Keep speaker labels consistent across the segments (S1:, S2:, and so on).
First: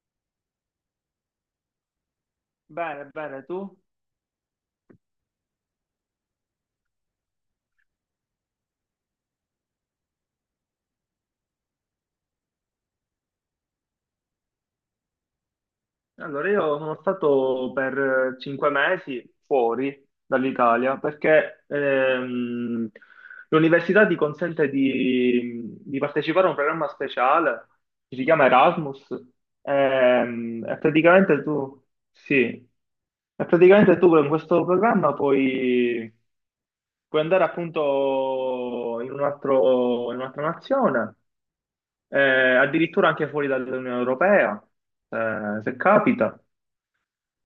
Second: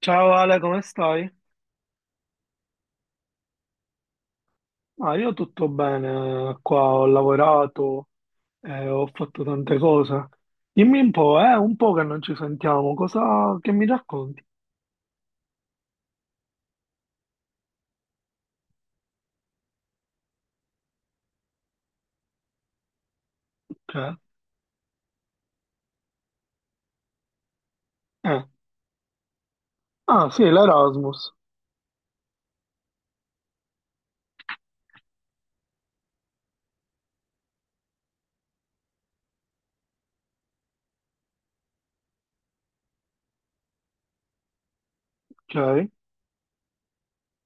S1: Ciao Ale, come stai?
S2: Bene, bene, tu?
S1: Ah, io tutto bene, qua ho lavorato, ho fatto tante cose. Dimmi un po' che non ci sentiamo, cosa che mi racconti?
S2: Allora, io sono stato per 5 mesi fuori dall'Italia perché l'università
S1: Cioè,
S2: ti consente di partecipare a un programma speciale che si
S1: eh.
S2: chiama Erasmus.
S1: Ah sì,
S2: Ehm, E,
S1: l'Erasmus,
S2: praticamente tu, sì, e praticamente tu con questo programma puoi, andare appunto in un altro- in un'altra nazione, addirittura anche fuori dall'Unione Europea, se
S1: ok.
S2: capita.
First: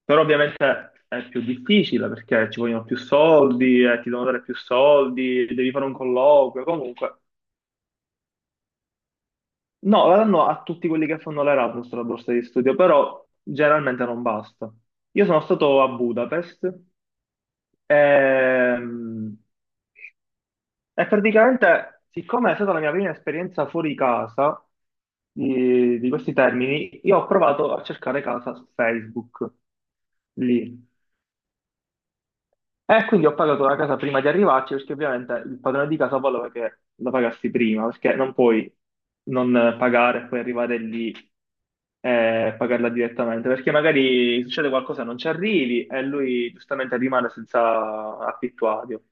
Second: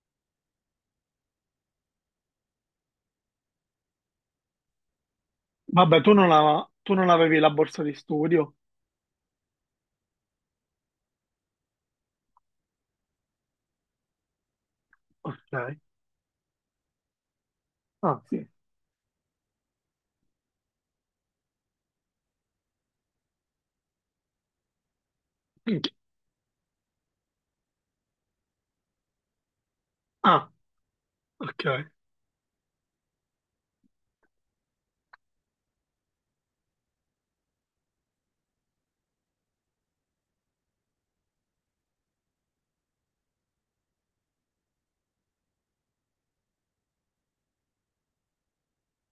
S2: Però ovviamente è più difficile perché ci vogliono più soldi, ti devono dare più soldi, devi fare un
S1: Vabbè,
S2: colloquio,
S1: tu non
S2: comunque.
S1: avevi la borsa di studio?
S2: No, la danno a tutti quelli che fanno l'Erasmus la borsa di studio, però generalmente non basta. Io sono
S1: Ok.
S2: stato a Budapest,
S1: Ah sì.
S2: ehm, e praticamente, siccome è stata la mia prima esperienza fuori casa
S1: Minchia.
S2: di questi termini, io ho provato a cercare casa su Facebook,
S1: Ah,
S2: lì.
S1: ok.
S2: E quindi ho pagato la casa prima di arrivarci, perché ovviamente il padrone di casa voleva che la pagassi prima, perché non puoi non pagare e poi arrivare lì e pagarla direttamente, perché magari succede qualcosa e non ci arrivi e lui giustamente rimane senza affittuario.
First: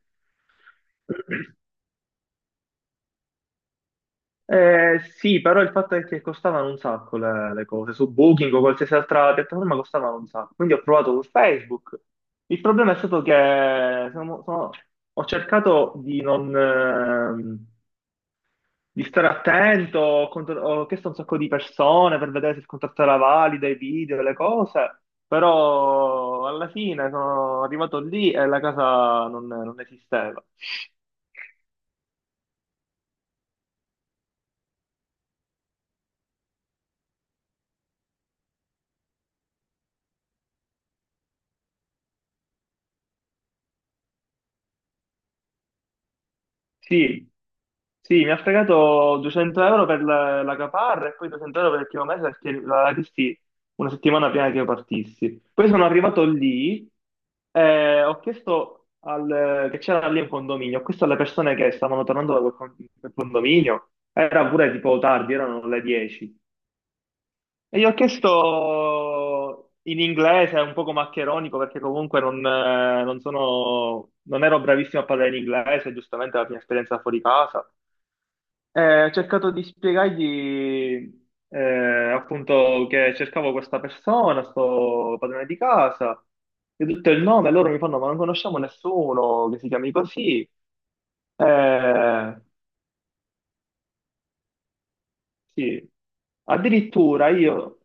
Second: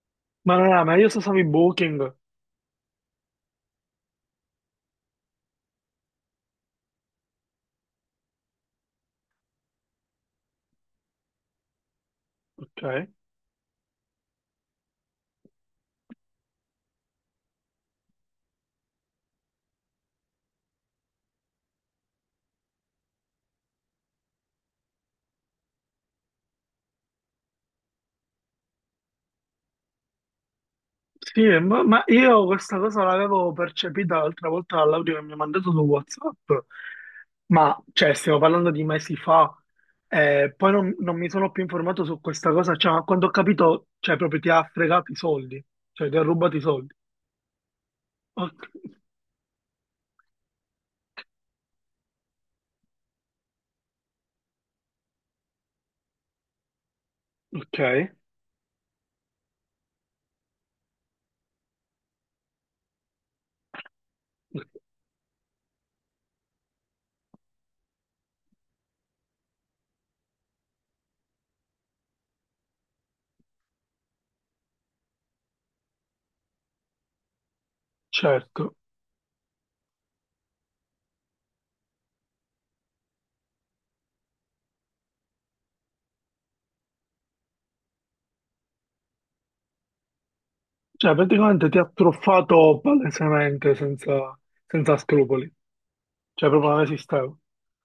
S1: Ma non era meglio se usavi Booking?
S2: Sì, però il fatto è che costavano un sacco le cose, su Booking o qualsiasi altra piattaforma costavano un sacco, quindi ho provato con Facebook. Il
S1: Ok.
S2: problema è stato che ho cercato di non, di stare attento, ho chiesto a un sacco di persone per vedere se il contratto era valido, i video, le cose, però alla fine sono arrivato lì e la casa non esisteva.
S1: Sì, ma io questa cosa l'avevo percepita l'altra volta dall'audio che mi ha mandato su WhatsApp, ma cioè stiamo parlando di mesi fa, poi non, non mi sono più informato su questa cosa, cioè ma quando ho capito, cioè proprio ti ha fregato i soldi, cioè ti ha rubato i soldi.
S2: Sì, sì, mi ha
S1: Ok,
S2: fregato 200 euro per la caparra e poi 200 euro per il primo mese perché la chiesti una settimana prima che io partissi. Poi sono arrivato lì
S1: ok,
S2: e ho chiesto che c'era lì un condominio, ho chiesto alle persone che stavano tornando da quel condominio, era pure tipo tardi, erano le 10. E gli ho chiesto in inglese, un poco maccheronico, perché comunque non ero bravissimo a parlare in inglese, giustamente la mia esperienza fuori casa.
S1: certo,
S2: Ho cercato di spiegargli appunto che cercavo questa persona, sto padrone di casa, gli ho detto il nome, loro mi fanno, ma non conosciamo nessuno che si chiami così.
S1: cioè praticamente ti ha
S2: Eh,
S1: truffato palesemente senza, senza scrupoli,
S2: sì,
S1: cioè proprio non
S2: addirittura
S1: esisteva.
S2: io,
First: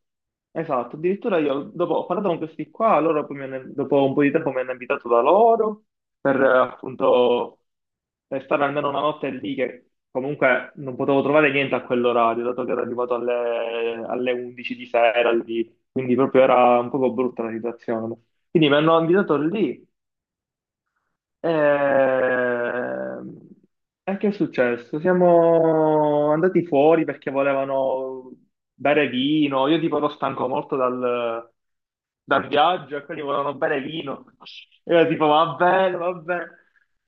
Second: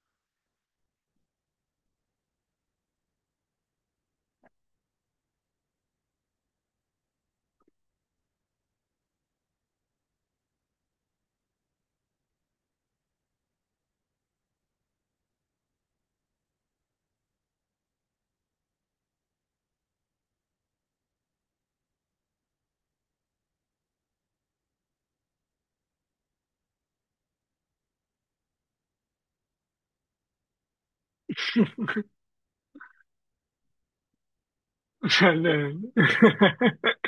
S2: esatto, addirittura io dopo ho parlato con questi qua, loro poi dopo un po' di tempo mi hanno invitato da loro per appunto per stare almeno una notte lì che comunque non potevo trovare niente a quell'orario, dato che ero arrivato alle 11 di sera lì, quindi proprio era un poco brutta la situazione. Quindi mi hanno invitato lì. Ehm, E che è successo? Siamo andati fuori perché volevano bere vino. Io tipo ero stanco molto dal viaggio e quelli volevano bere vino. E io tipo,
S1: Cioè,
S2: va
S1: ne-
S2: bene, va bene.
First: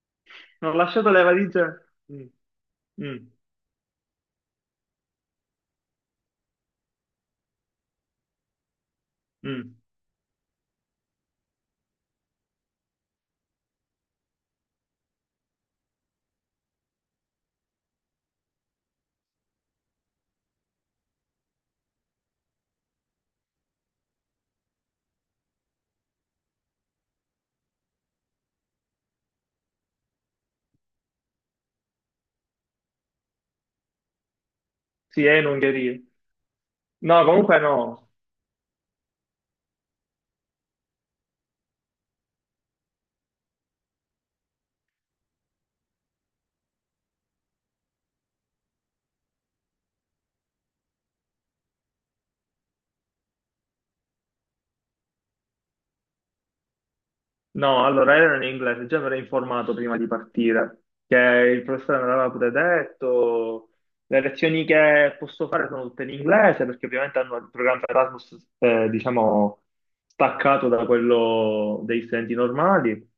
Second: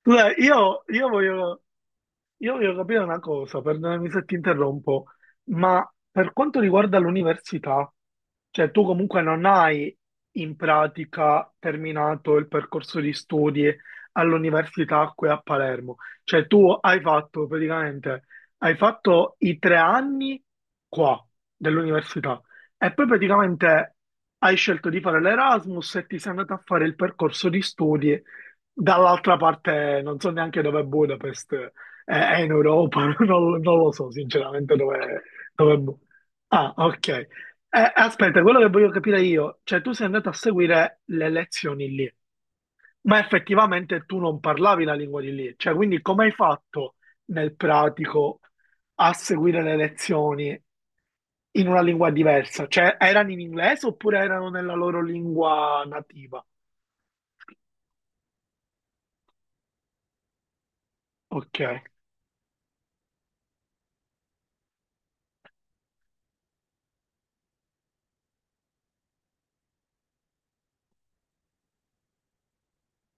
S1: Scusa,
S2: Non ho lasciato le valigie. Mm.
S1: io voglio capire una
S2: Mm.
S1: cosa, perdonami se ti interrompo, ma per quanto riguarda l'università, cioè tu comunque non
S2: Mm.
S1: hai in pratica terminato il percorso di studi all'università qui a Palermo, cioè tu hai fatto praticamente, hai fatto i tre anni qua dell'università e poi praticamente hai scelto di fare l'Erasmus e ti sei andato a fare il percorso di studi dall'altra parte, non so neanche dove è Budapest. È in Europa, non lo so sinceramente dove,
S2: Sì, è in
S1: dove... bu-
S2: Ungheria.
S1: Ah, ok.
S2: No, comunque no.
S1: Aspetta, quello che voglio capire io, cioè tu sei andato a seguire le lezioni lì, ma effettivamente tu non parlavi la lingua di lì, cioè quindi come hai fatto nel pratico a seguire le lezioni in una lingua diversa? Cioè erano in inglese oppure erano nella loro lingua nativa?
S2: No, allora ero in inglese, già mi ero informato prima di partire, che
S1: Ok,
S2: il professore me l'aveva pure detto, le lezioni che posso fare sono tutte in inglese, perché ovviamente hanno il programma Erasmus, diciamo, staccato da quello degli studenti normali.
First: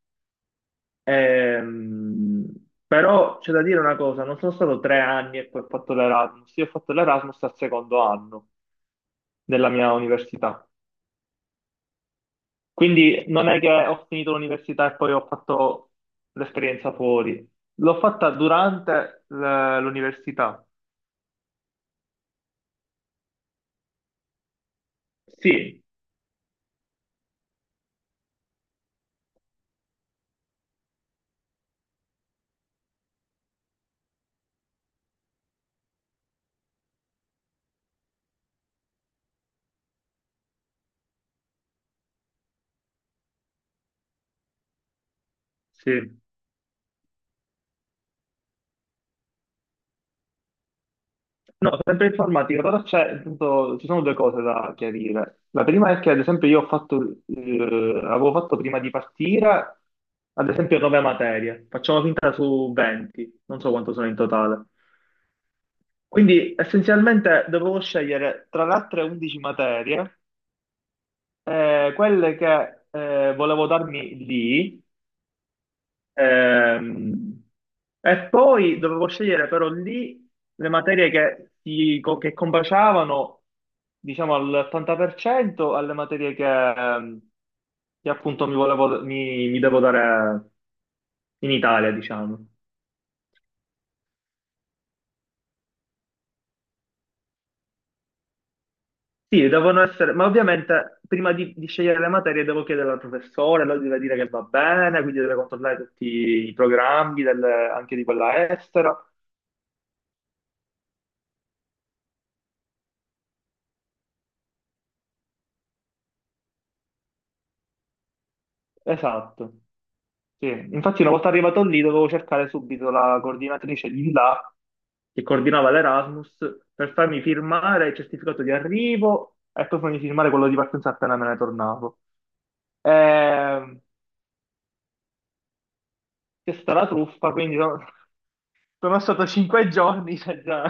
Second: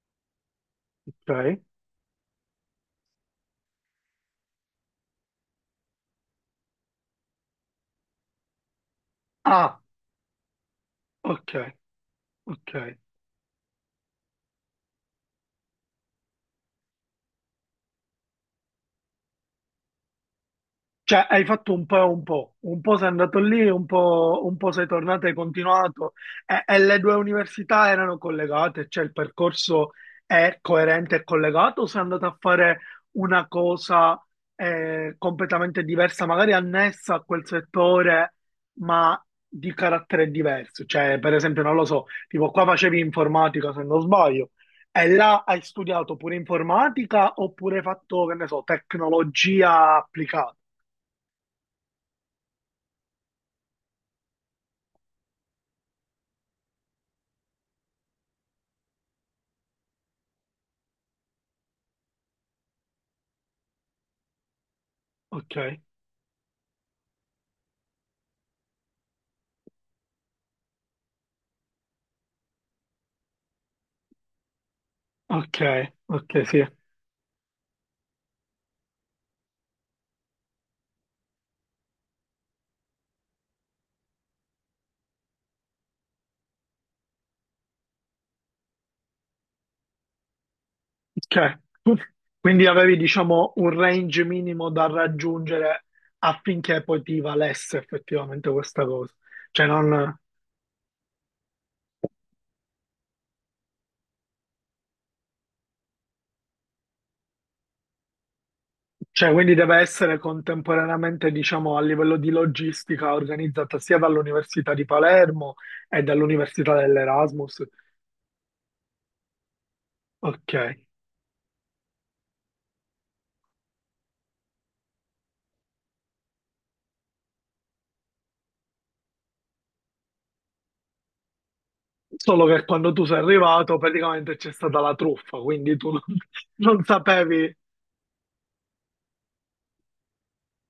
S1: ok.
S2: Ehm, Però c'è da dire una cosa, non sono stato 3 anni e poi ho fatto l'Erasmus, io ho fatto l'Erasmus al secondo anno della
S1: Ah,
S2: mia università.
S1: ok, ok.
S2: Quindi non è che ho finito l'università e poi ho fatto l'esperienza fuori. L'ho fatta durante l'università.
S1: Cioè, hai fatto un po' e un po' sei andato lì, un po' sei tornato e hai
S2: Sì,
S1: continuato. E le due università erano collegate, cioè il percorso è coerente e collegato, o sei andato a fare una cosa completamente diversa, magari annessa a quel settore, ma di carattere diverso. Cioè, per esempio, non lo so, tipo qua facevi informatica, se non sbaglio, e là hai studiato
S2: sì.
S1: pure informatica oppure hai fatto, che ne so, tecnologia applicata.
S2: No, sempre informatica, però c'è, appunto, ci sono due cose da chiarire. La prima è che, ad esempio, io avevo fatto prima di partire, ad esempio, nove materie. Facciamo finta su 20, non so quanto sono in totale.
S1: Ok,
S2: Quindi essenzialmente dovevo scegliere tra le altre 11 materie. Quelle che volevo darmi lì,
S1: ok, ok, sì.
S2: ehm, e poi dovevo scegliere però lì le materie che combaciavano, diciamo, all'80% alle materie ehm, che appunto mi devo dare in
S1: Ok.
S2: Italia,
S1: Tu-
S2: diciamo.
S1: Quindi avevi, diciamo, un range minimo da raggiungere affinché poi ti valesse effettivamente questa cosa.
S2: Sì,
S1: Cioè,
S2: devono essere,
S1: non...
S2: ma ovviamente prima di scegliere le materie devo chiedere al professore, lui deve dire che va bene, quindi deve controllare tutti i programmi anche di quella estera.
S1: cioè, quindi deve essere contemporaneamente, diciamo, a livello di logistica organizzata sia dall'Università di Palermo e dall'Università dell'Erasmus.
S2: Esatto. Sì.
S1: Ok.
S2: Infatti, una volta arrivato lì, dovevo cercare subito la coordinatrice di là che coordinava l'Erasmus per farmi firmare il certificato di arrivo e poi farmi firmare quello di partenza appena me ne tornavo.
S1: Solo che quando tu sei arrivato,
S2: Ehm,
S1: praticamente c'è stata la truffa, quindi tu non,
S2: C'è stata
S1: non
S2: la truffa,
S1: sapevi
S2: quindi no. Sono stato 5 giorni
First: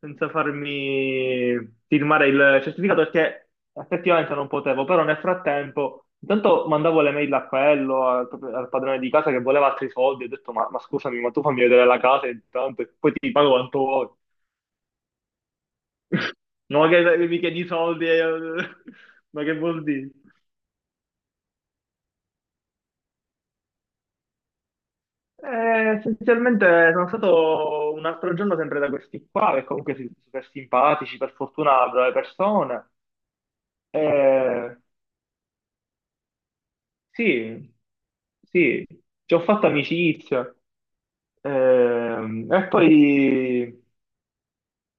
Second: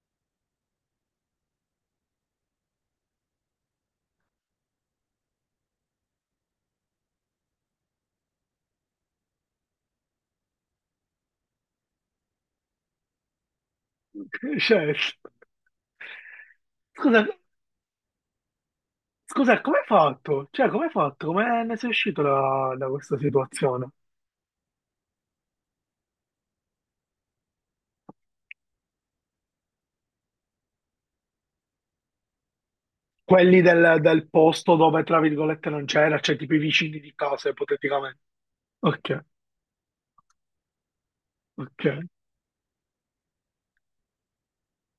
S2: senza farmi firmare il certificato perché effettivamente non potevo, però nel frattempo intanto mandavo le mail a quello, al padrone di casa che voleva altri soldi, ho detto ma, scusami, ma tu fammi vedere la casa intanto e poi ti pago quanto vuoi.
S1: Cioè,
S2: No, che
S1: scusa,
S2: che mi chiedi i soldi, ma che
S1: scusa, come
S2: vuol
S1: hai
S2: dire?
S1: fatto? Cioè, come hai fatto? Come ne sei uscito da, da questa situazione?
S2: Essenzialmente sono stato un altro giorno sempre da questi qua, che comunque sono super simpatici, per fortuna brave persone.
S1: Quelli del, del posto
S2: Eh,
S1: dove, tra virgolette, non c'era, cioè tipo i vicini di casa,
S2: Sì,
S1: ipoteticamente.
S2: sì,
S1: Ok,
S2: ci ho fatto amicizia.
S1: ok,
S2: Ehm, e poi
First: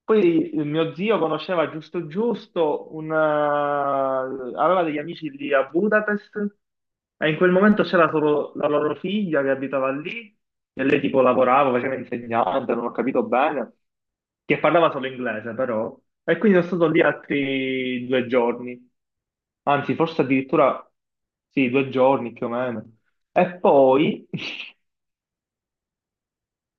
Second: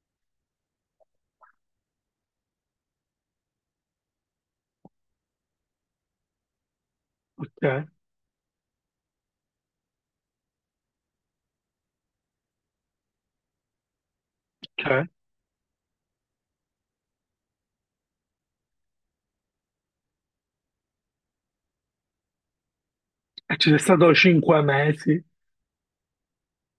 S2: poi il mio zio conosceva giusto giusto, aveva degli amici lì a Budapest e in quel momento
S1: ok,
S2: c'era solo la loro figlia che abitava lì e lei tipo lavorava, faceva insegnante, non ho capito bene, che parlava solo
S1: ok.
S2: inglese però. E quindi sono stato lì altri 2 giorni, anzi forse addirittura sì, 2 giorni più o meno.
S1: E
S2: E
S1: ci sei stato
S2: poi
S1: cinque mesi,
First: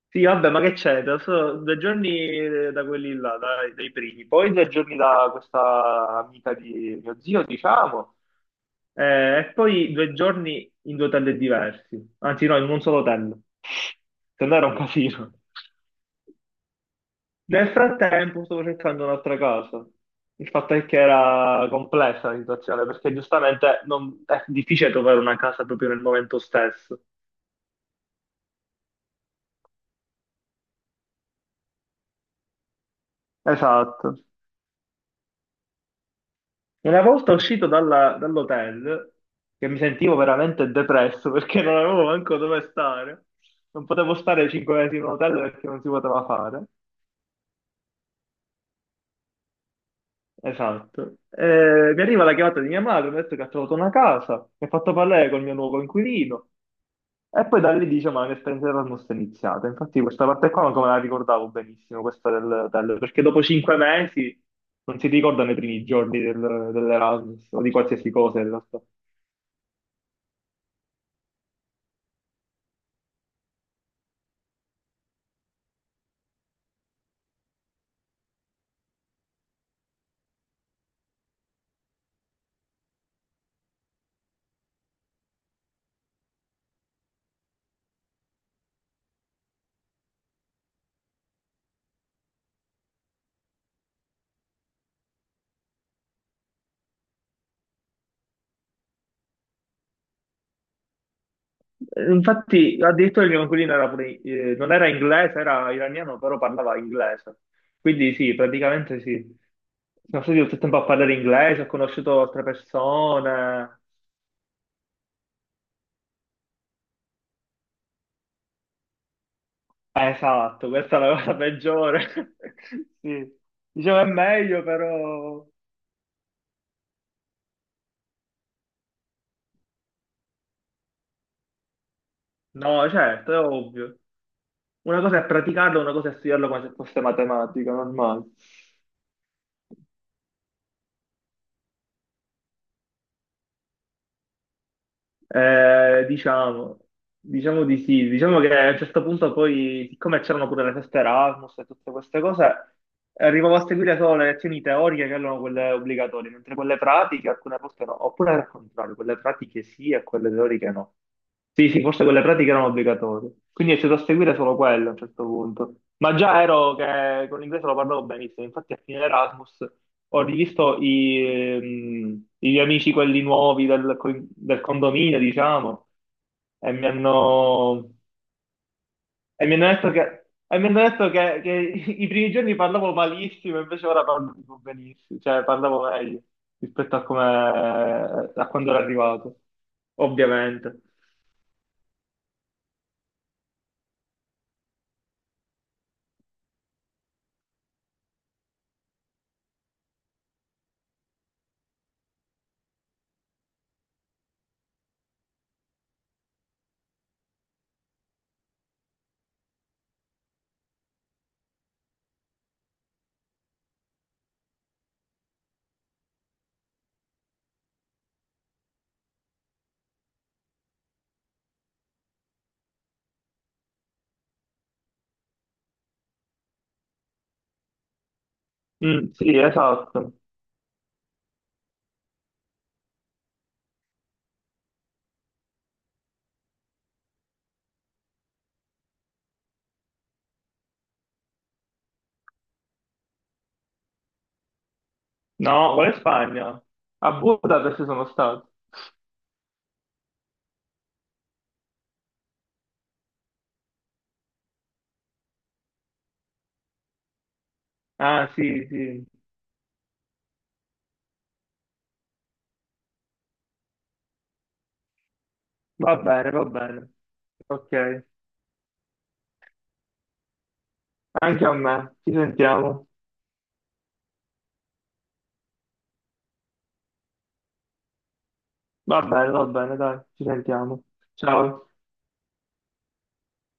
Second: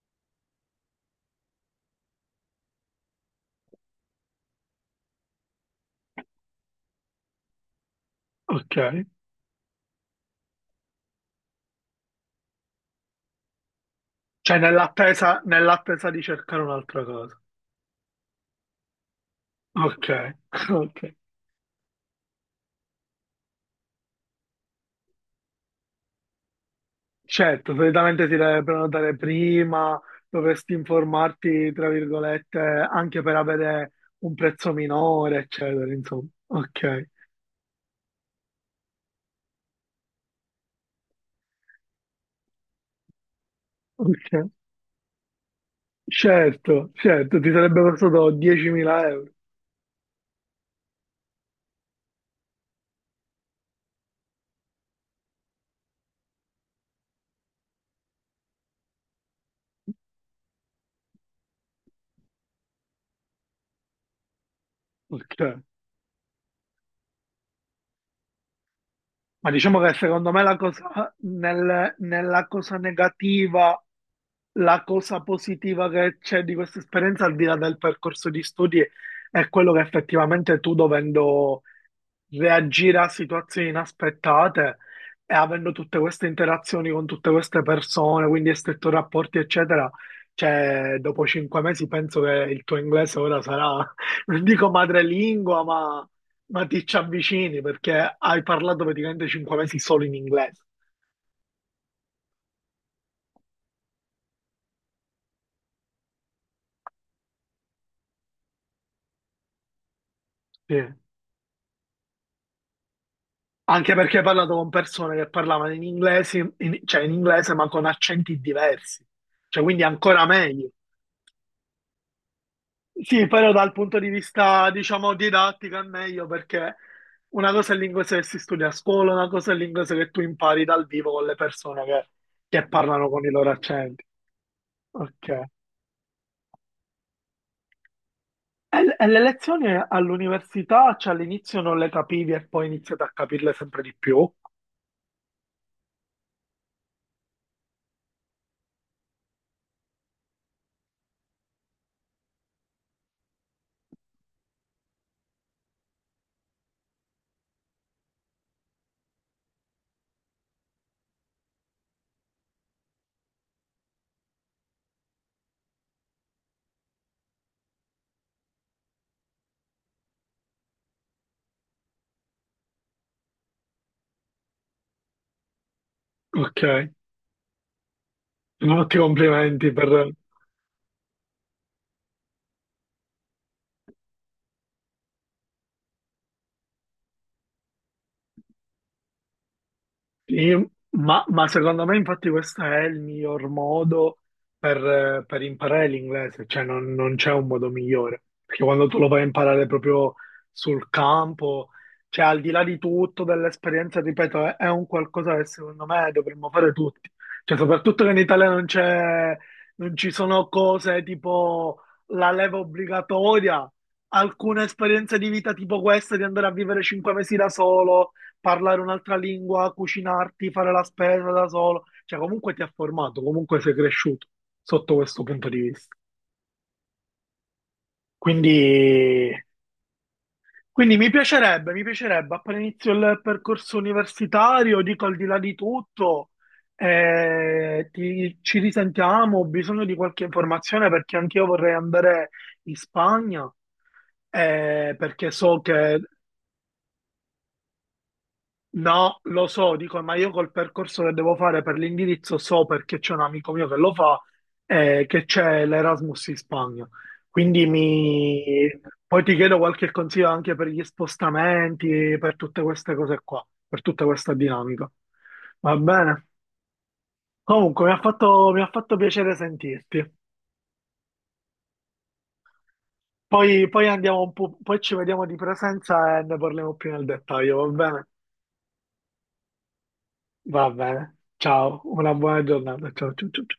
S2: sì, vabbè, ma che c'è? Da 2 giorni da quelli là, dai, dai primi, poi 2 giorni da questa amica di mio zio, diciamo,
S1: ok.
S2: e poi 2 giorni in due hotel diversi, anzi no, in un solo hotel. Se no
S1: Cioè,
S2: era un casino.
S1: nell'attesa di cercare un'altra cosa.
S2: Nel frattempo stavo cercando un'altra casa.
S1: Ok,
S2: Il fatto è
S1: ok.
S2: che era complessa la situazione, perché giustamente è difficile trovare una casa proprio nel momento stesso.
S1: Certo, solitamente ti deve prenotare prima, dovresti informarti, tra virgolette, anche per avere
S2: Esatto.
S1: un prezzo minore, eccetera, insomma.
S2: Una
S1: Ok,
S2: volta uscito dall'hotel, che mi sentivo veramente depresso perché non avevo manco dove stare, non potevo stare
S1: ok.
S2: 5 mesi in un hotel perché non si poteva fare.
S1: Certo, certo, ti sarebbe costato 10.000 euro.
S2: Esatto. Mi arriva la chiamata di mia madre, mi ha detto che ha trovato una casa, mi ha fatto parlare col mio nuovo inquilino e poi da lì dice ma l'esperienza Erasmus è iniziata. Infatti questa parte qua non me la ricordavo benissimo, questa dell'hotel, perché dopo 5 mesi non si
S1: Ok.
S2: ricordano i primi giorni dell'Erasmus o di qualsiasi cosa in realtà.
S1: Ma diciamo che secondo me la cosa, nella cosa negativa, la cosa positiva che c'è di questa esperienza, al di là del percorso di studi, è quello che effettivamente tu dovendo reagire a situazioni inaspettate e avendo tutte queste interazioni con tutte queste persone, quindi stretto rapporti, eccetera. Cioè, dopo cinque mesi penso che il tuo inglese ora sarà, non dico madrelingua, ma ti ci avvicini perché hai parlato praticamente cinque mesi solo in inglese.
S2: Infatti, addirittura il mio coinquilino era pure, non era inglese, era iraniano, però parlava inglese. Quindi sì, praticamente sì. Sono stato tutto il
S1: Sì.
S2: tempo a parlare inglese, ho conosciuto altre persone.
S1: Anche perché hai parlato con persone che parlavano in inglese, cioè in inglese, ma con accenti diversi. Cioè, quindi ancora meglio.
S2: Esatto, questa è la cosa peggiore.
S1: Sì,
S2: Sì.
S1: però dal
S2: Dicevo
S1: punto
S2: è
S1: di
S2: meglio,
S1: vista, diciamo,
S2: però...
S1: didattico è meglio perché una cosa è l'inglese che si studia a scuola, una cosa è l'inglese che tu impari dal vivo con le persone che
S2: No,
S1: parlano con i
S2: certo, è
S1: loro
S2: ovvio.
S1: accenti.
S2: Una cosa è
S1: Ok.
S2: praticarlo, una cosa è studiarlo come se fosse matematica, normale.
S1: E le lezioni all'università, cioè all'inizio non le capivi e poi iniziate a capirle sempre di più.
S2: Eh, diciamo, diciamo di sì, diciamo che a un certo punto poi, siccome c'erano pure le feste Erasmus e tutte queste cose, arrivavo a seguire solo le lezioni teoriche che erano quelle obbligatorie, mentre quelle pratiche alcune volte no, oppure al contrario, quelle pratiche sì e quelle teoriche no. Sì, sì, forse quelle pratiche erano obbligatorie, quindi è stato a seguire solo quello a un certo punto. Ma già ero che con l'inglese lo parlavo benissimo, infatti a fine Erasmus ho rivisto i miei amici, quelli nuovi del condominio, diciamo,
S1: Ok.
S2: e mi hanno,
S1: Molti complimenti per,
S2: e mi hanno detto che i primi giorni parlavo malissimo, invece ora parlo tipo benissimo, cioè parlavo meglio rispetto a quando ero arrivato,
S1: Sì,
S2: ovviamente.
S1: ma secondo me infatti questo è il miglior modo per imparare l'inglese, cioè non c'è un modo migliore, perché quando tu lo vai a imparare proprio sul campo, cioè al di là di tutto, dell'esperienza, ripeto, è un qualcosa che secondo me dovremmo fare tutti, cioè soprattutto che in Italia non c'è, non ci sono cose tipo la leva obbligatoria, alcune esperienze di vita tipo questa di andare a vivere cinque mesi da solo parlare un'altra lingua, cucinarti, fare la spesa da solo, cioè comunque ti ha formato, comunque sei cresciuto sotto questo punto di vista.
S2: Mm,
S1: Quindi,
S2: sì, esatto.
S1: quindi mi piacerebbe appena inizio il percorso universitario, dico al di là di tutto, ti- ci risentiamo, ho bisogno di qualche informazione perché anch'io vorrei andare in Spagna perché so
S2: No, qual è
S1: che
S2: Spagna? A Budapest sono stato.
S1: No, lo so, dico, ma io col percorso che devo fare per l'indirizzo so perché c'è un amico mio che lo fa e che c'è l'Erasmus in Spagna. Quindi
S2: Ah, sì,
S1: mi...
S2: sì.
S1: poi ti chiedo qualche consiglio anche per gli spostamenti, per tutte queste cose qua, per tutta questa dinamica. Va
S2: Va
S1: bene.
S2: bene, va bene. Ok.
S1: Comunque, mi ha fatto piacere sentirti.
S2: Anche a me, ci sentiamo.
S1: Poi, poi andiamo un po', poi ci vediamo di presenza e ne parliamo più nel dettaglio, va bene?
S2: Va bene, dai, ci
S1: Va
S2: sentiamo.
S1: bene.
S2: Ciao,
S1: Ciao, una buona giornata. Ciao, ciao, ciao. Ciao.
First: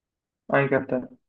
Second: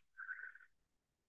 S2: anche a te.